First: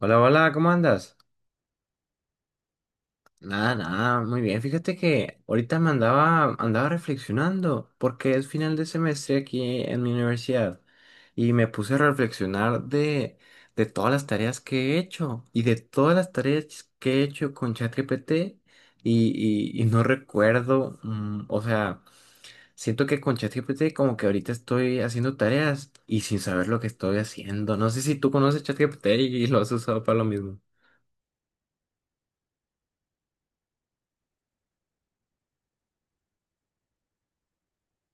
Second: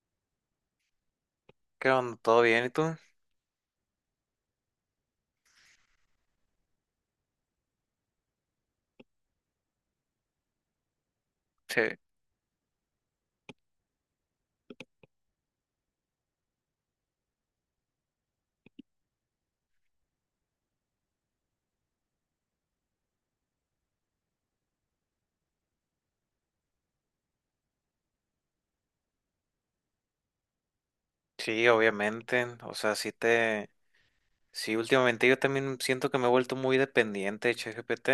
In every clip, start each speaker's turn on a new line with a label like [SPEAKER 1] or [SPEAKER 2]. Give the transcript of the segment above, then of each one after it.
[SPEAKER 1] Hola, hola, ¿cómo andas?
[SPEAKER 2] ¿Qué onda? ¿Todo bien? ¿Y tú?
[SPEAKER 1] Nada, nada, muy bien. Fíjate que ahorita me andaba reflexionando porque es final de semestre aquí en mi universidad y me
[SPEAKER 2] Sí.
[SPEAKER 1] puse a reflexionar de todas las tareas que he hecho y de todas las tareas que he hecho con ChatGPT y no recuerdo, o sea, siento que con ChatGPT como que ahorita estoy haciendo tareas y sin saber lo que estoy haciendo. No sé si tú conoces ChatGPT y lo has usado para lo mismo.
[SPEAKER 2] Sí, obviamente. O sea, sí te... Sí, últimamente yo también siento que me he vuelto muy dependiente de ChatGPT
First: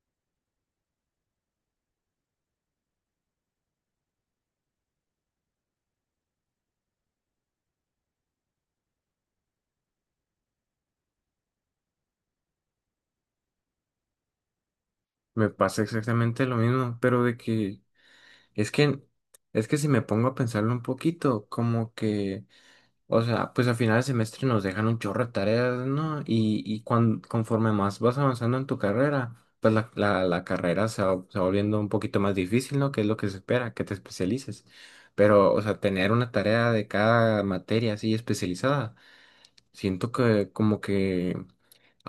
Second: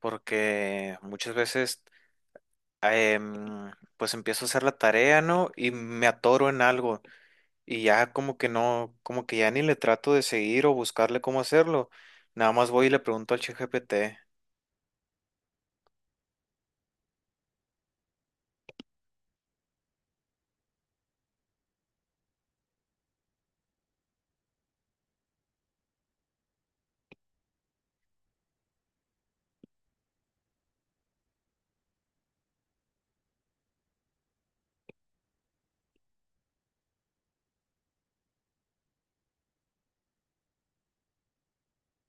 [SPEAKER 2] porque muchas veces em, pues empiezo a hacer la tarea, ¿no? Y me atoro en algo y ya como que no, como que ya ni le trato de seguir o buscarle cómo hacerlo. Nada más voy y le pregunto al ChatGPT.
[SPEAKER 1] Me pasa exactamente lo mismo, pero de que es que es que si me pongo a pensarlo un poquito, como que, o sea, pues al final del semestre nos dejan un chorro de tareas, ¿no? Y cuan- conforme más vas avanzando en tu carrera, pues la carrera se va volviendo un poquito más difícil, ¿no? Que es lo que se espera, que te especialices. Pero, o sea, tener una tarea de cada materia así especializada, siento que como que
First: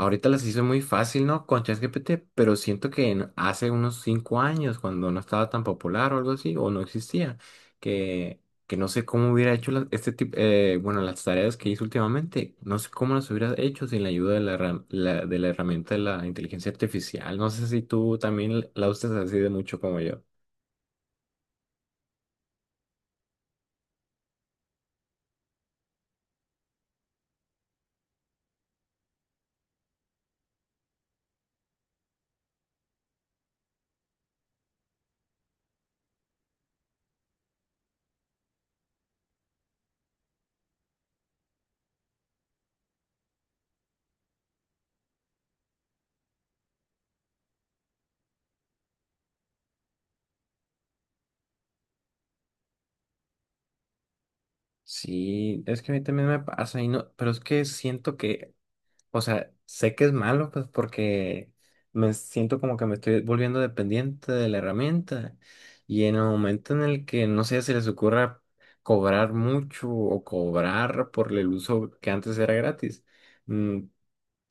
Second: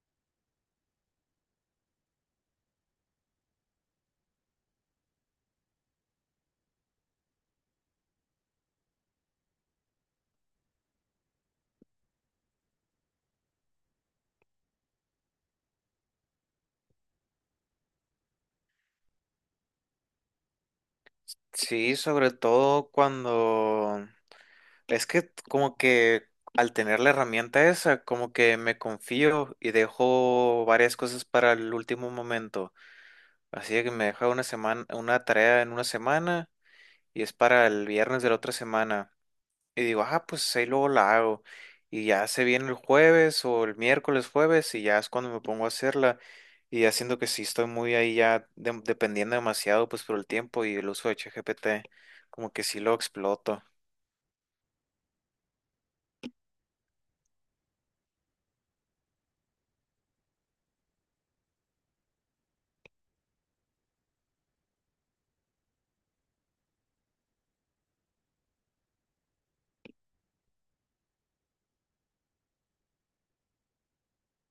[SPEAKER 1] ahorita las hizo muy fácil, ¿no? Con ChatGPT, pero siento que en- hace unos cinco años, cuando no estaba tan popular o algo así, o no existía, que, que no sé cómo hubiera hecho la- este tipo, bueno, las tareas que hizo últimamente, no sé cómo las hubiera hecho sin la ayuda de la, herram- la- de la herramienta de la inteligencia artificial. No sé si tú también la usas así de mucho como yo.
[SPEAKER 2] Sí, sobre todo cuando... Es que como que al tener la herramienta esa, como que me confío y dejo varias cosas para el último momento. Así que me deja una semana, una tarea en una semana, y es para el viernes de la otra semana. Y digo, ah, pues ahí luego la hago. Y ya se viene el jueves o el miércoles jueves y ya es cuando me pongo a hacerla. Y haciendo que sí estoy muy ahí ya dependiendo demasiado pues por el tiempo y el uso de ChatGPT, como que sí lo exploto.
[SPEAKER 1] Sí, es que a mí también me pasa y no, pero es que siento que o sea, sé que es malo, pues, porque me siento como que me estoy volviendo dependiente de la herramienta. Y en el momento en el que, no sé, se les ocurra cobrar mucho o cobrar por el uso que antes era gratis. mm,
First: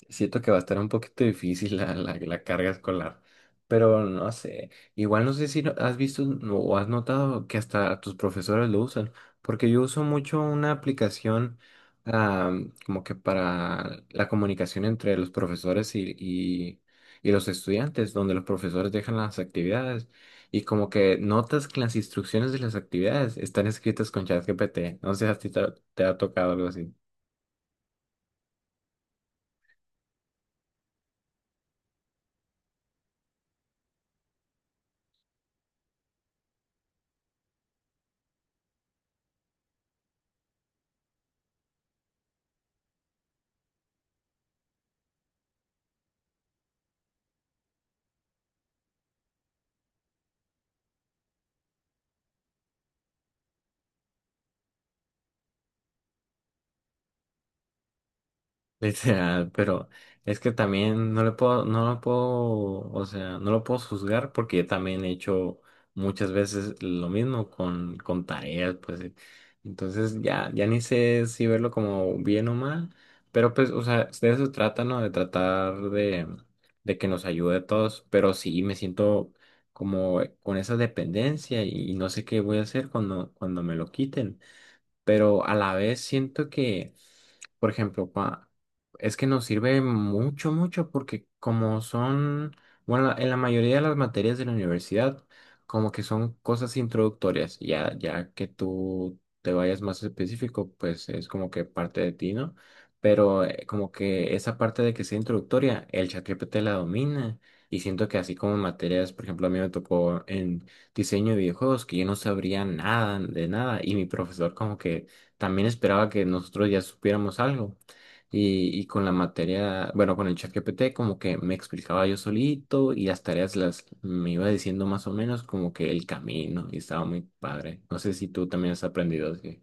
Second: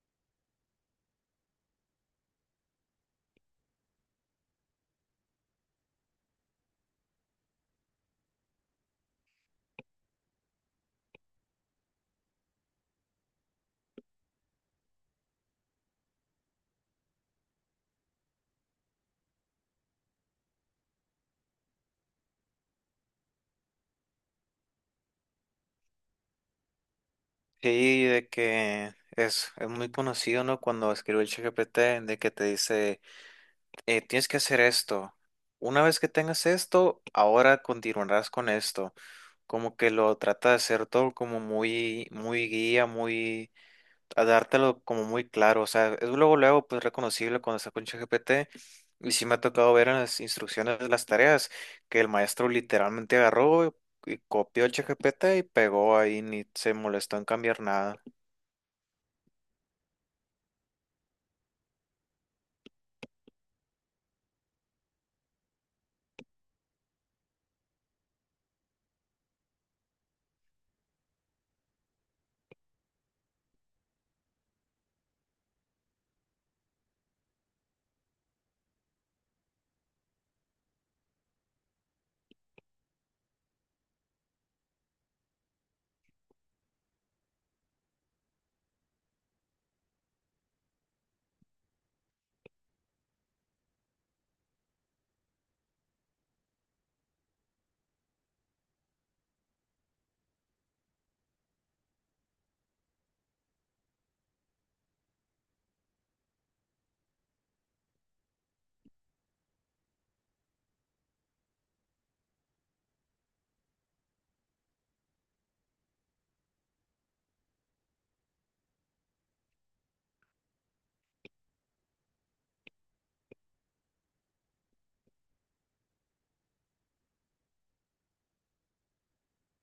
[SPEAKER 1] Siento que va a estar un poquito difícil la carga escolar, pero no sé, igual no sé si no- has visto no- o has notado que hasta tus profesores lo usan, porque yo uso mucho una aplicación ah, como que para la comunicación entre los profesores y los estudiantes, donde los profesores dejan las actividades y como que notas que las instrucciones de las actividades están escritas con ChatGPT, no sé si a ti te ha tocado algo así.
[SPEAKER 2] Sí, de que es muy conocido, ¿no? Cuando escribió el ChatGPT, de que te dice, tienes que hacer esto. Una vez que tengas esto, ahora continuarás con esto. Como que lo trata de hacer todo como muy, muy guía, muy, a dártelo como muy claro. O sea, es luego, luego, pues reconocible cuando está con ChatGPT. Y sí me ha tocado ver en las instrucciones de las tareas que el maestro literalmente agarró y copió el ChatGPT y pegó ahí, ni se molestó en cambiar nada.
[SPEAKER 1] Literal, pero es que también no le puedo, no lo puedo, o sea, no lo puedo juzgar porque yo también he hecho muchas veces lo mismo con tareas, pues. Entonces ya, ya ni sé si verlo como bien o mal, pero pues, o sea, de eso se trata, ¿no? De tratar de que nos ayude a todos, pero sí me siento como con esa dependencia y no sé qué voy a hacer cuando, cuando me lo quiten, pero a la vez siento que, por ejemplo, cua- es que nos sirve mucho, mucho, porque como son, bueno, la- en la mayoría de las materias de la universidad, como que son cosas introductorias, ya, ya que tú te vayas más específico, pues es como que parte de ti, ¿no? Pero como que esa parte de que sea introductoria, el ChatGPT la domina. Y siento que así como en materias, por ejemplo, a mí me tocó diseño de videojuegos que yo no sabría nada de nada y mi profesor como que también esperaba que nosotros ya supiéramos algo. Y con la materia, bueno, con el ChatGPT como que me explicaba yo solito y las tareas las me iba diciendo más o menos como que el camino y estaba muy padre. No sé si tú también has aprendido así.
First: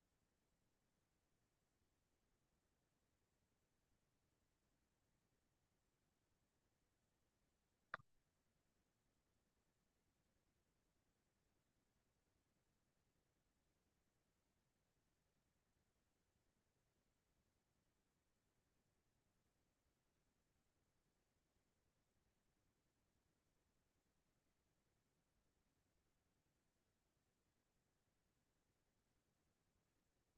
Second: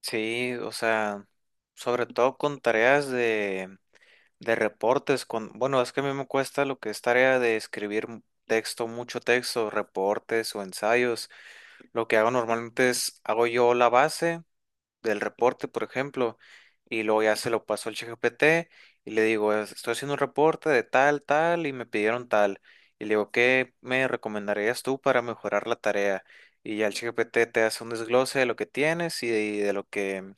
[SPEAKER 2] Sí, o sea, sobre todo con tareas de reportes, con, bueno, es que a mí me cuesta lo que es tarea de escribir texto, mucho texto, reportes o ensayos. Lo que hago normalmente es, hago yo la base del reporte, por ejemplo, y luego ya se lo paso al ChatGPT y le digo, Estoy haciendo un reporte de tal, tal, y me pidieron tal". Y le digo, ¿qué me recomendarías tú para mejorar la tarea? Y ya el ChatGPT te hace un desglose de lo que tienes y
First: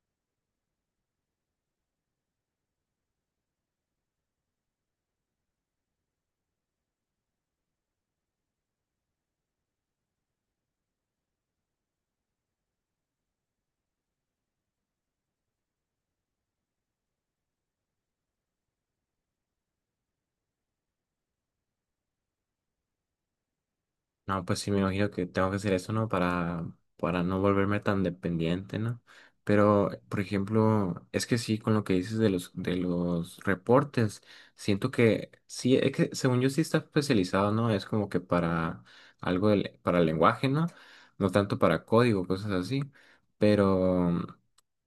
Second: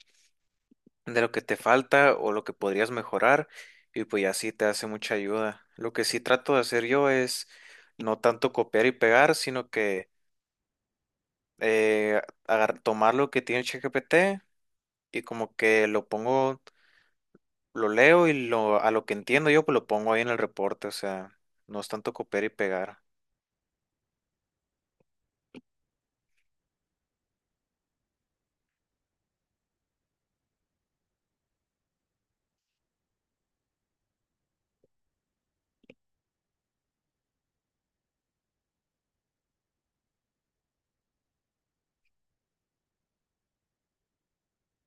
[SPEAKER 2] de lo que te falta o lo que podrías mejorar, y pues ya sí te hace mucha ayuda. Lo que sí trato de hacer yo es no tanto copiar y pegar, sino que tomar lo que tiene ChatGPT y como que lo pongo, lo leo y lo, a lo que entiendo yo pues lo pongo ahí en el reporte. O sea, no es tanto copiar y pegar.
[SPEAKER 1] No, pues sí, me imagino que tengo que hacer eso, ¿no? Para no volverme tan dependiente, ¿no? Pero, por ejemplo, es que sí, con lo que dices de los reportes, siento que sí, es que según yo sí está especializado, ¿no? Es como que para algo del- para el lenguaje, ¿no? No tanto para código, cosas así. Pero,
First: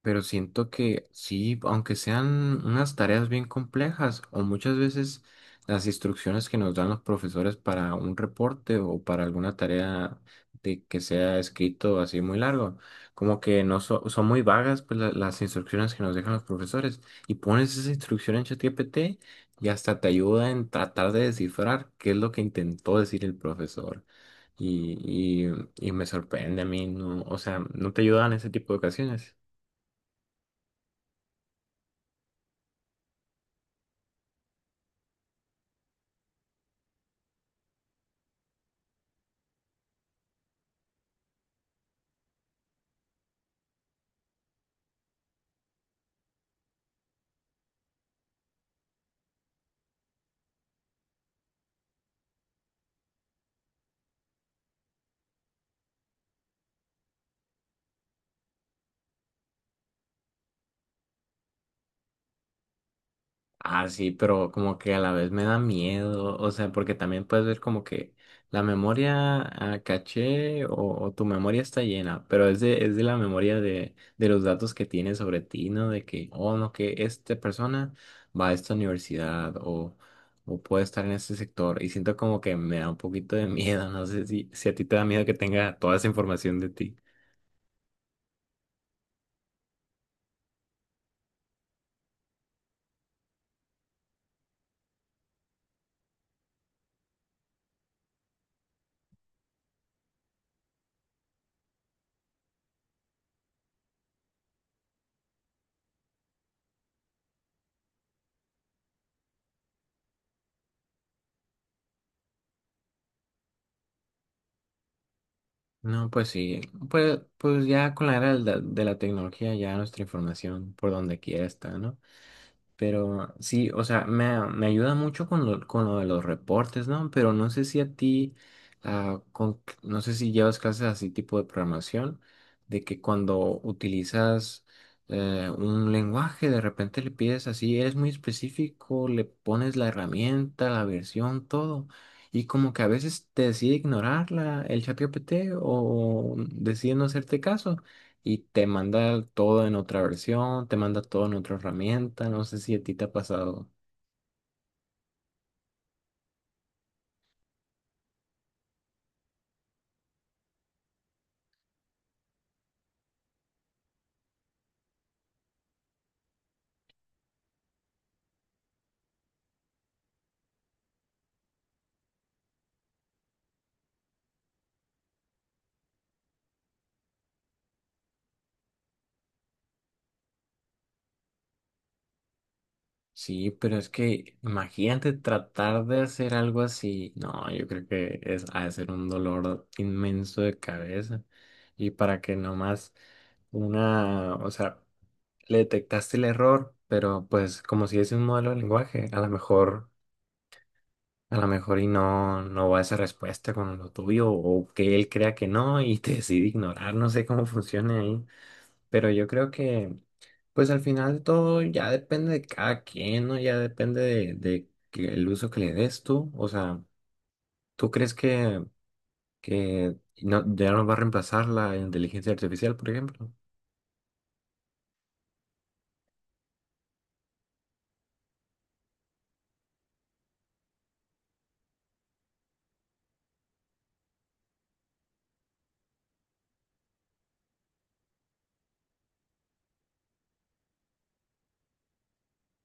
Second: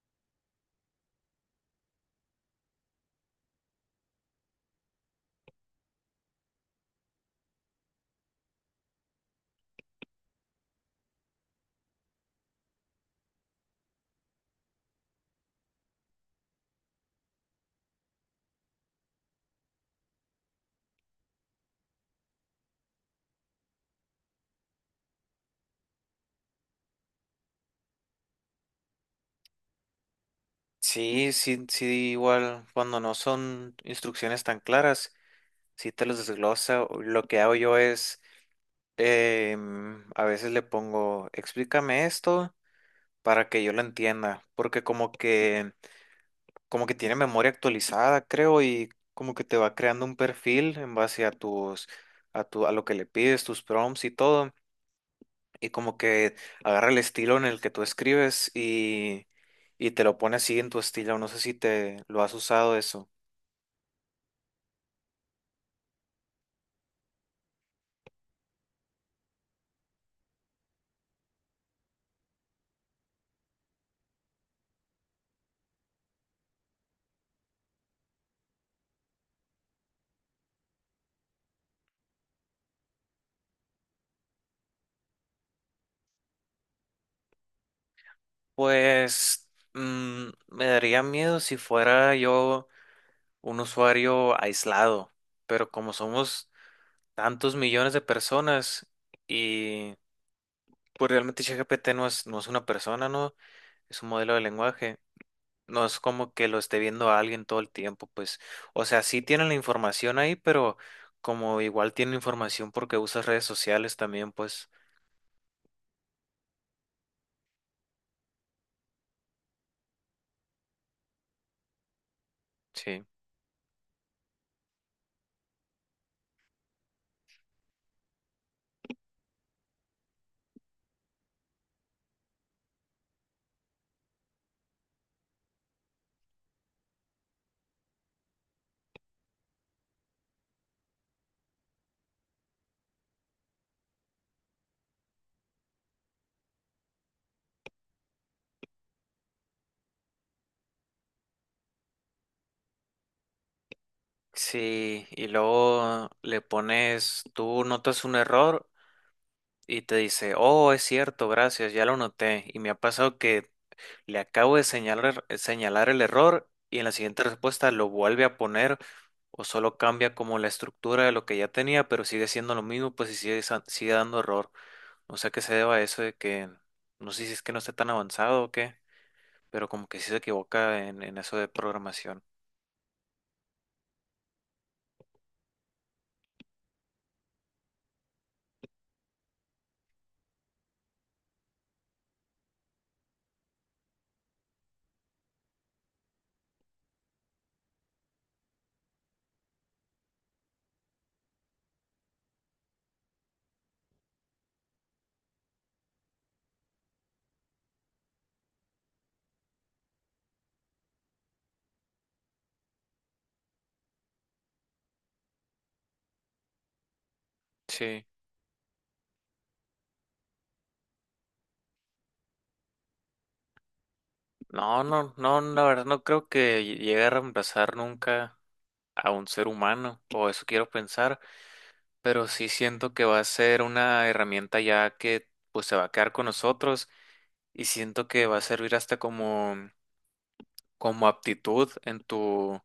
[SPEAKER 1] pero siento que sí, aunque sean unas tareas bien complejas, o muchas veces las instrucciones que nos dan los profesores para un reporte o para alguna tarea de que sea escrito así muy largo. Como que no so- son muy vagas pues, la- las instrucciones que nos dejan los profesores. Y pones esa instrucción en ChatGPT y hasta te ayuda en tratar de descifrar qué es lo que intentó decir el profesor. Y, y, y me sorprende a mí, no, o sea, no te ayudan en ese tipo de ocasiones.
[SPEAKER 2] Sí, sí, sí, igual cuando no son instrucciones tan claras, sí te los desglosa. Lo que hago yo es... a veces le pongo, explícame esto para que yo lo entienda, porque como que tiene memoria actualizada, creo, y como que te va creando un perfil en base a tus, a tu, a lo que le pides, tus prompts y todo, y como que agarra el estilo en el que tú escribes y te lo pone así en tu estilo. No sé si te lo has usado eso.
[SPEAKER 1] Ah, sí, pero como que a la vez me da miedo, o sea, porque también puedes ver como que la memoria caché o tu memoria está llena, pero es es de la memoria de los datos que tienes sobre ti, ¿no? De que, oh, no, que esta persona va a esta universidad o puede estar en este sector y siento como que me da un poquito de miedo, no sé si, si a ti te da miedo que tenga toda esa información de ti.
[SPEAKER 2] Pues me daría miedo si fuera yo, un usuario aislado, pero como somos tantos millones de personas y pues realmente ChatGPT no es, no es una persona, ¿no? Es un modelo de lenguaje. No es como que lo esté viendo a alguien todo el tiempo, pues. O sea, sí tienen la información ahí, pero como igual tienen información porque usas redes sociales también, pues,
[SPEAKER 1] No, pues sí, pues, pues ya con la era de la tecnología ya nuestra información por donde quiera está, ¿no?
[SPEAKER 2] sí.
[SPEAKER 1] Pero sí, o sea, me, a- me ayuda mucho con lo de los reportes, ¿no? Pero no sé si a ti, no sé si llevas clases así tipo de programación, de que cuando utilizas un lenguaje, de repente le pides así, eres muy específico, le pones la herramienta, la versión, todo, y como que a veces te decide ignorarla, el chat GPT o decide no hacerte caso y te manda todo en otra versión, te manda todo en otra herramienta, no sé si a ti te ha pasado.
[SPEAKER 2] Sí, y luego le pones, tú notas un error y te dice, oh, es cierto, gracias, ya lo noté. Y me ha pasado que le acabo de señalar el error y en la siguiente respuesta lo vuelve a poner o solo cambia como la estructura de lo que ya tenía, pero sigue siendo lo mismo, pues, y sigue, sigue dando error. No sé a qué se deba eso, de que no sé si es que no esté tan avanzado o qué, pero como que sí se equivoca en eso de programación.
[SPEAKER 1] Sí, pero es que imagínate tratar de hacer algo así. No, yo creo que es ha de ser un dolor inmenso de cabeza. Y para que nomás una, o sea, le detectaste el error, pero pues como si es un modelo de lenguaje, a lo mejor y no, no va esa respuesta con lo tuyo, o que él crea que no y te decide ignorar, no sé cómo funciona ahí. Pero yo creo que, pues al final de todo ya depende de cada quien, ¿no? Ya depende de que el uso que le des tú. O sea, ¿tú
[SPEAKER 2] Sí.
[SPEAKER 1] crees que no, ya nos va a reemplazar la inteligencia artificial, por ejemplo?
[SPEAKER 2] No, no, no, la verdad no creo que llegue a reemplazar nunca a un ser humano, o eso quiero pensar, pero sí siento que va a ser una herramienta ya, que pues se va a quedar con nosotros, y siento que va a servir hasta como, como aptitud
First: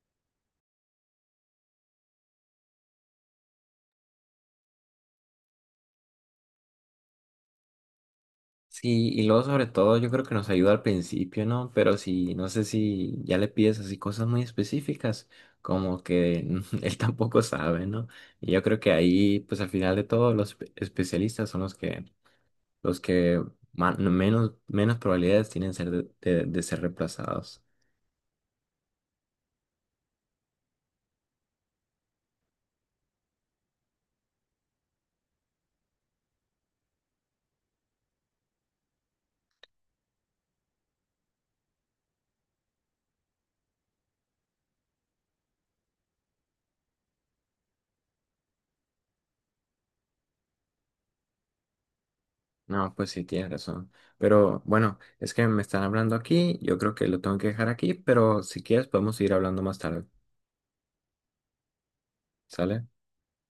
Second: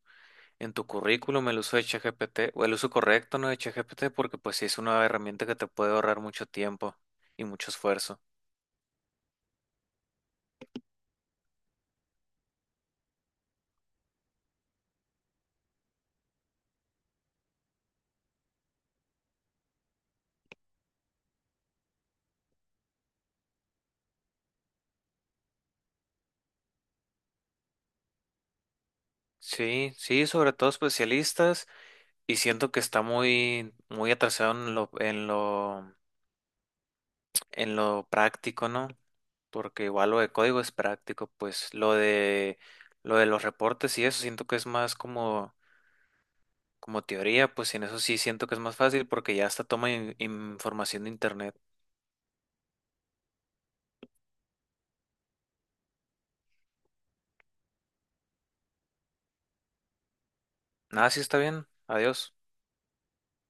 [SPEAKER 2] en tu currículum el uso de ChatGPT, o el uso correcto, ¿no?, de ChatGPT, porque pues sí es una herramienta que te puede ahorrar mucho tiempo y mucho esfuerzo.
[SPEAKER 1] Sí, y luego sobre todo yo creo que nos ayuda al principio, ¿no? Pero si, no sé si ya le pides así cosas muy específicas, como que él tampoco sabe, ¿no? Y yo creo que ahí, pues al final de todo, los espe- especialistas son los que los que ma- no, menos probabilidades tienen ser de ser reemplazados.
[SPEAKER 2] Sí, sí, sobre todo especialistas, y siento que está muy, muy atrasado en lo, en lo, en lo práctico, ¿no? Porque igual lo de código es práctico, pues lo de los reportes y eso siento que es más como... Como teoría, pues en eso sí siento que es más fácil porque ya hasta toma información de internet.
[SPEAKER 1] No, pues sí, tienes razón. Pero bueno, es que me están hablando aquí, yo creo que lo tengo que dejar aquí, pero si quieres podemos seguir hablando más tarde,
[SPEAKER 2] Nada, sí está bien. Adiós.
[SPEAKER 1] ¿sale?